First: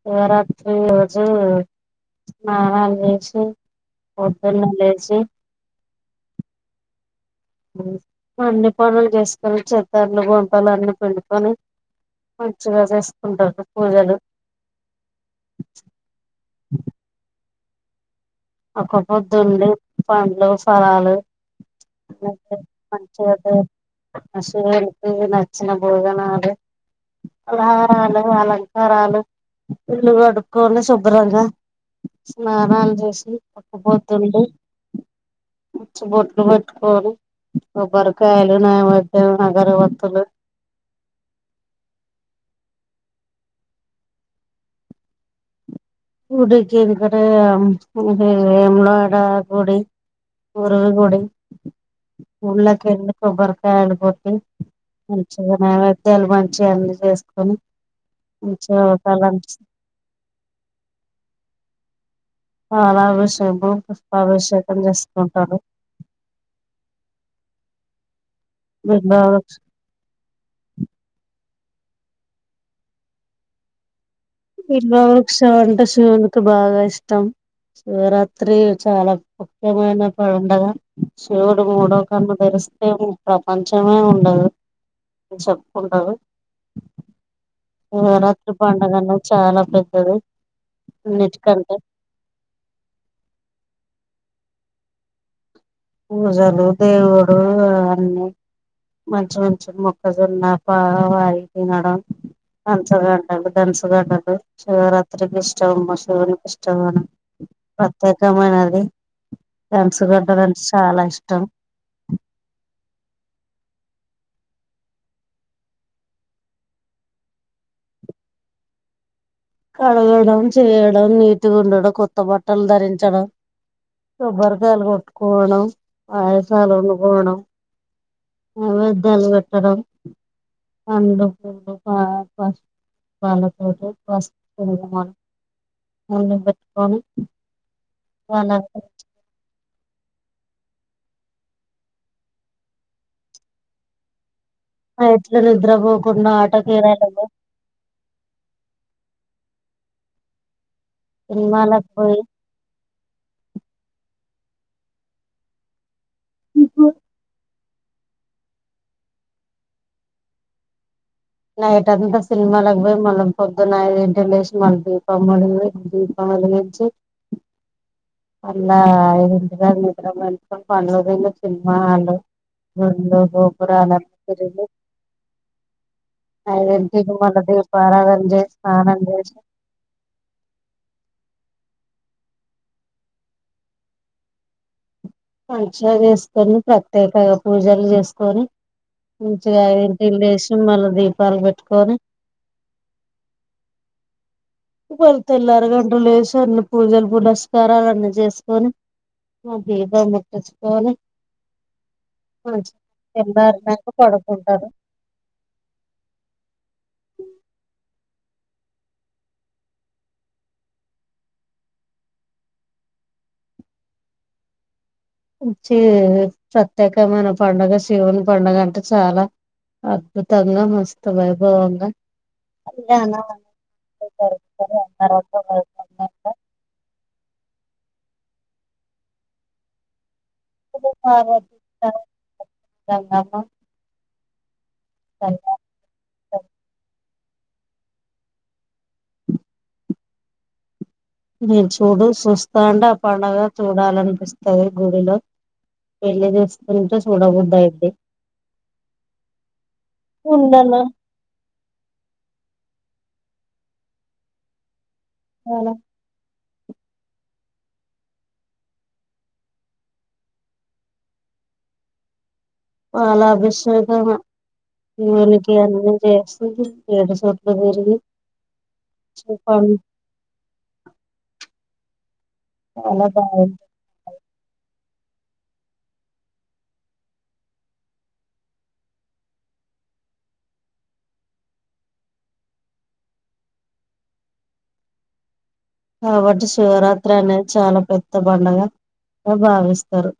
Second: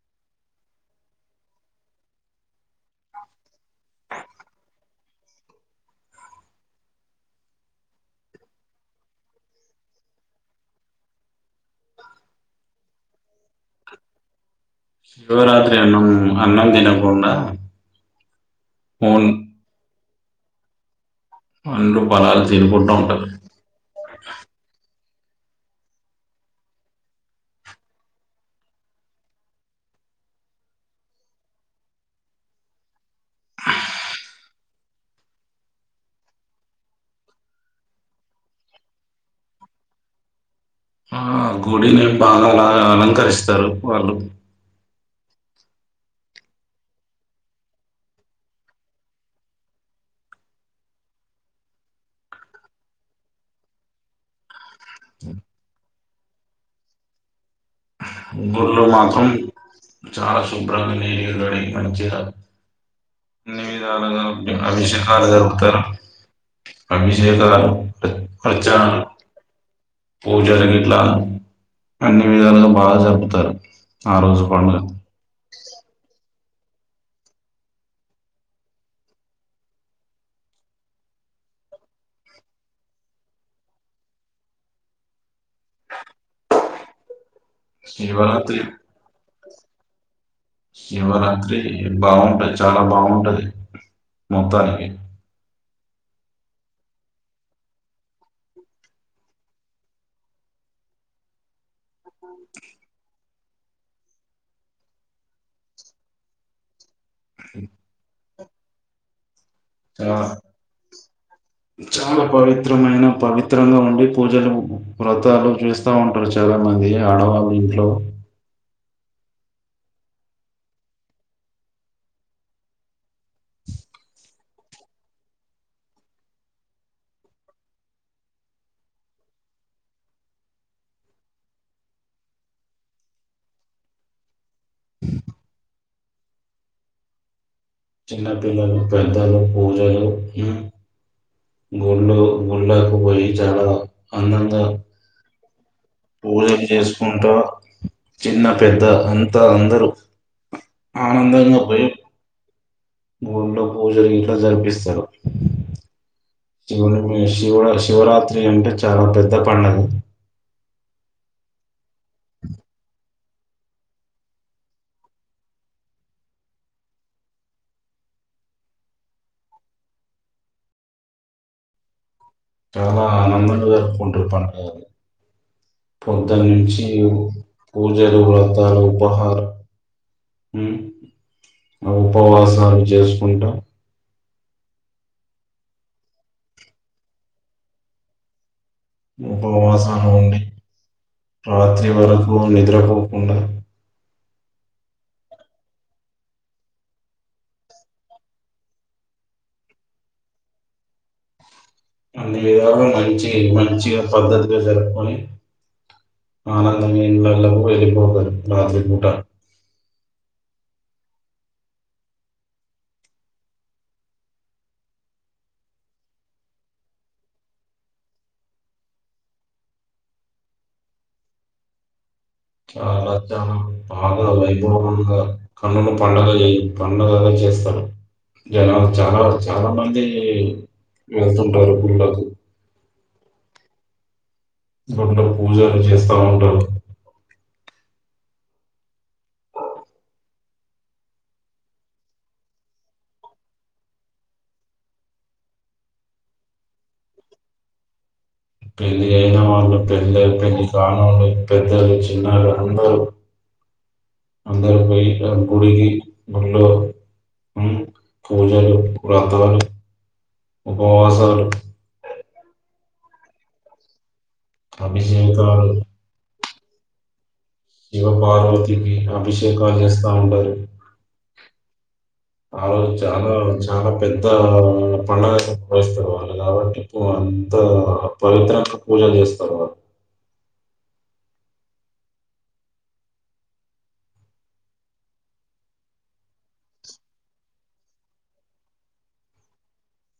శివరాత్రి రోజు స్నానాలు చేసి పొద్దున్నే లేచి అన్ని పనులు చేసుకొని చేద్దార్లు, బొంతాలు అన్ని పిండుకొని మంచిగా రెస్ట్ శివరాత్రి అన్నం, అన్నం తినకుండా ఒక్క ఓన్ పొద్దుండి. పండ్లు, ఫలాలు పండ్లు అ ఫలాలు తినుకుంటూ ఉంటారు మంచిగా దేవున్ ఆ శివుడు ఇక నచ్చిన భోజనాలు ఫలహారాలు అలంకారాలు ఇల్లు కడుక్కొవాలి శుభ్రంగా స్నానాలు చేసి వక్కపోద్దుండి ఆ గుడిని బాగా అలాగ అలంకరిస్తారు వాళ్ళు గుడికి వెనుకల ఇది ఎల గుడిఉరులి గుడి ఉళ్యేకెళ్ళి కొబ్బరికాయలు కొట్టి మంచిగున్నవత్ పిల్ల మంచిగా ఉంది చేసుకొని మంచిగా గుళ్ళో మాత్రం తలం చాలా శు ు ప్ర్రాద [inaudible] ఏ మంచిగా అన్ని పాలభిషేకం విధాలుగా పుష్పాభిషేకం అభిషేకాలు చేసుకుంటారు నితొ రాగం పత్త [unintelligible] వచ్చా బిల్వవృక్షం పూజాలన్నీట్ల అన్ని విధాలా బాగా జరుపుతారు ఆ రోజు పండుగ ఇగొ బుక్స్ అంటె చూడడు నాకు బాగా ఇష్టం శివరాత్రి చాలా ముఖ్యమైన పండుగ శివుడు మూడో కన్ను తెరిస్తే ప్రపంచమే ఉండదు అ చెప్పుకుంటారు శివరాత్రి పండుగ అనేది చాలా పెద్దది శివరాత్రి అన్నిటికంటే బాగుంటది చాలా బాగుంటది మొత్తానికి పూజలు దేవుడు అన్ని మంచి మంచి మొక్కజొన్నా పావాయి తినడం అన్ంచగడ్ అ [inaudible] ధనసట్టదు శివరాత్రికి ఇష్టవమ్ శివునికి ఇష్టం పద్దత్ ఉత్తమైనది చాలా క్యన్న్సెగడ్డరన్స్ చాలా పవిత్రమైన పవి చిత్రలొ ఉండి పూజలు వ్రతాలు చేస్తా ఉంటారు చాలా కడగడం చేయడం నీటిగా ఉండడం కొత్త బట్టలు ధరించడం కొబ్బరికాయలు కొట్టుకోవడం ఆయకాయలు వండుకోవడం న్తెవేద్యాలు పెట్టడం పండ్లు పూలు ప పసుపు పాలతోటి పస్ అన్న వొళ్ళో పెట్టుకొని చిన్న పిల్లలు వాళ్ళకి పెద్దాలు పూజలు గుళ్ళు గుళ్ళకి పోయి చాల అన్నం ఎట్లా నిద్రపోకుండా ఆట కేల ఎల్లెది చేసుకుంటా చిన్న పెద్ద అంతా అందరూ ఆనందంగా సినిమాలకు పోయిం పోయి గుళ్ళో పూజలు గిట్ల జరిపిస్తారు ఎవరొ ఫొన్ చెసింది శివా శివరాత్రి అంటే చాలా పెద్ద పండగ నైట్ అంతా సినిమాలకి పోయి మళ్ళీ పొద్దున్న ఐదు ఇంటికి లేసి మళ్ళీ దీపం వెలియి దీపం వెలిగించి మల్ల ఐదు నిద్ర పడుకొని పనులు కి సినిమా హాల్ చాలా ఆనందంగా జరుపుకుంటారు తిరిగి పడుగలు పొద్దున్న నుంచి ఐదింటికి మళ్ళ పూజలు దీపారాధన చేసి వ్రతాలు స్నానం చేసి ఉపహారం హు ఆ ఉపవాసాలు చేసుకుంటా మంచిగా చేసుకొని ప్రత్యేకంగా పూజలు చేసుకొని మంచిగా ఉపవాసాలు ఐదింటికి ఉండి లేసి మళ్ళ దీపాలు రాత్రి పెట్టుకొని వరకు నిద్రపోకుండా మల్లా తెల్లర గంటలు లేసి అన్ని పూజలు పురస్కారాలు అన్ని చేసుకొని మా దీపం ముట్టించుకొని అన్ని విధల మంచిగా మంచి తెల్లారినాక మంచిగా పద్ధతిగా పడుకుంటారు జరుపుకొని ఆనందగా ఇళ్లకు వెళ్ళిపోతారు రాత్రి పూట మంచి ప్రత్యేకమైన పండుగ శివుని పండుగ అంటే చాలా అద్భుతంగా మస్తు వైభవంగా చాలా కళ్యాణం చాలా అనేది బాగా జరుగుతది వైభవంగా అంగరంగ కన్నుల వైభవంగా పండగ ఈ ఉన్నగా చేస్తారు జనాలు చాలా చాలా మంది, వెళ్తుంటారు గుళ్ళకు [unintelligible] గూలో కళ్యాణం పూజలు చేస్తా ఉంటారు మీరు చూడు చూస్తా అంటే ఆ పడుగ చూడాలనిపిస్తది గుడిలో వెళ్లి చూస్తుంటే చూడబుద్ధి అయిది పెళ్ళ అయిన వాళ్ళు పెళ్ళ పెళ్లి ఉండాల కానళ్ళ పెద్దలు చిన్నాలు ఉందరు అందరూ పోయి గుడికి గూలో పూజలు వ్రతాలు ఉపవాసాలు పాల అభిషేకమా శివునికి అభిషేకాలు అన్నీ చేస్తా హు ఏడు స శివ పార్వతికి అభిషేకాలు చేస్తా ఉంటారు ఆ రోజు చాలా చానా బాగుంది చాలా పెద్ద ఆ పండగస్తారు వాళ్ళు కాబట్టి అంత పవిత్రంగా పూజలు చేస్తాారు వాళ్ళు కాబట్టి శివరాత్రి అనేది చాలా పెద్ద పండుగ భావిస్తారు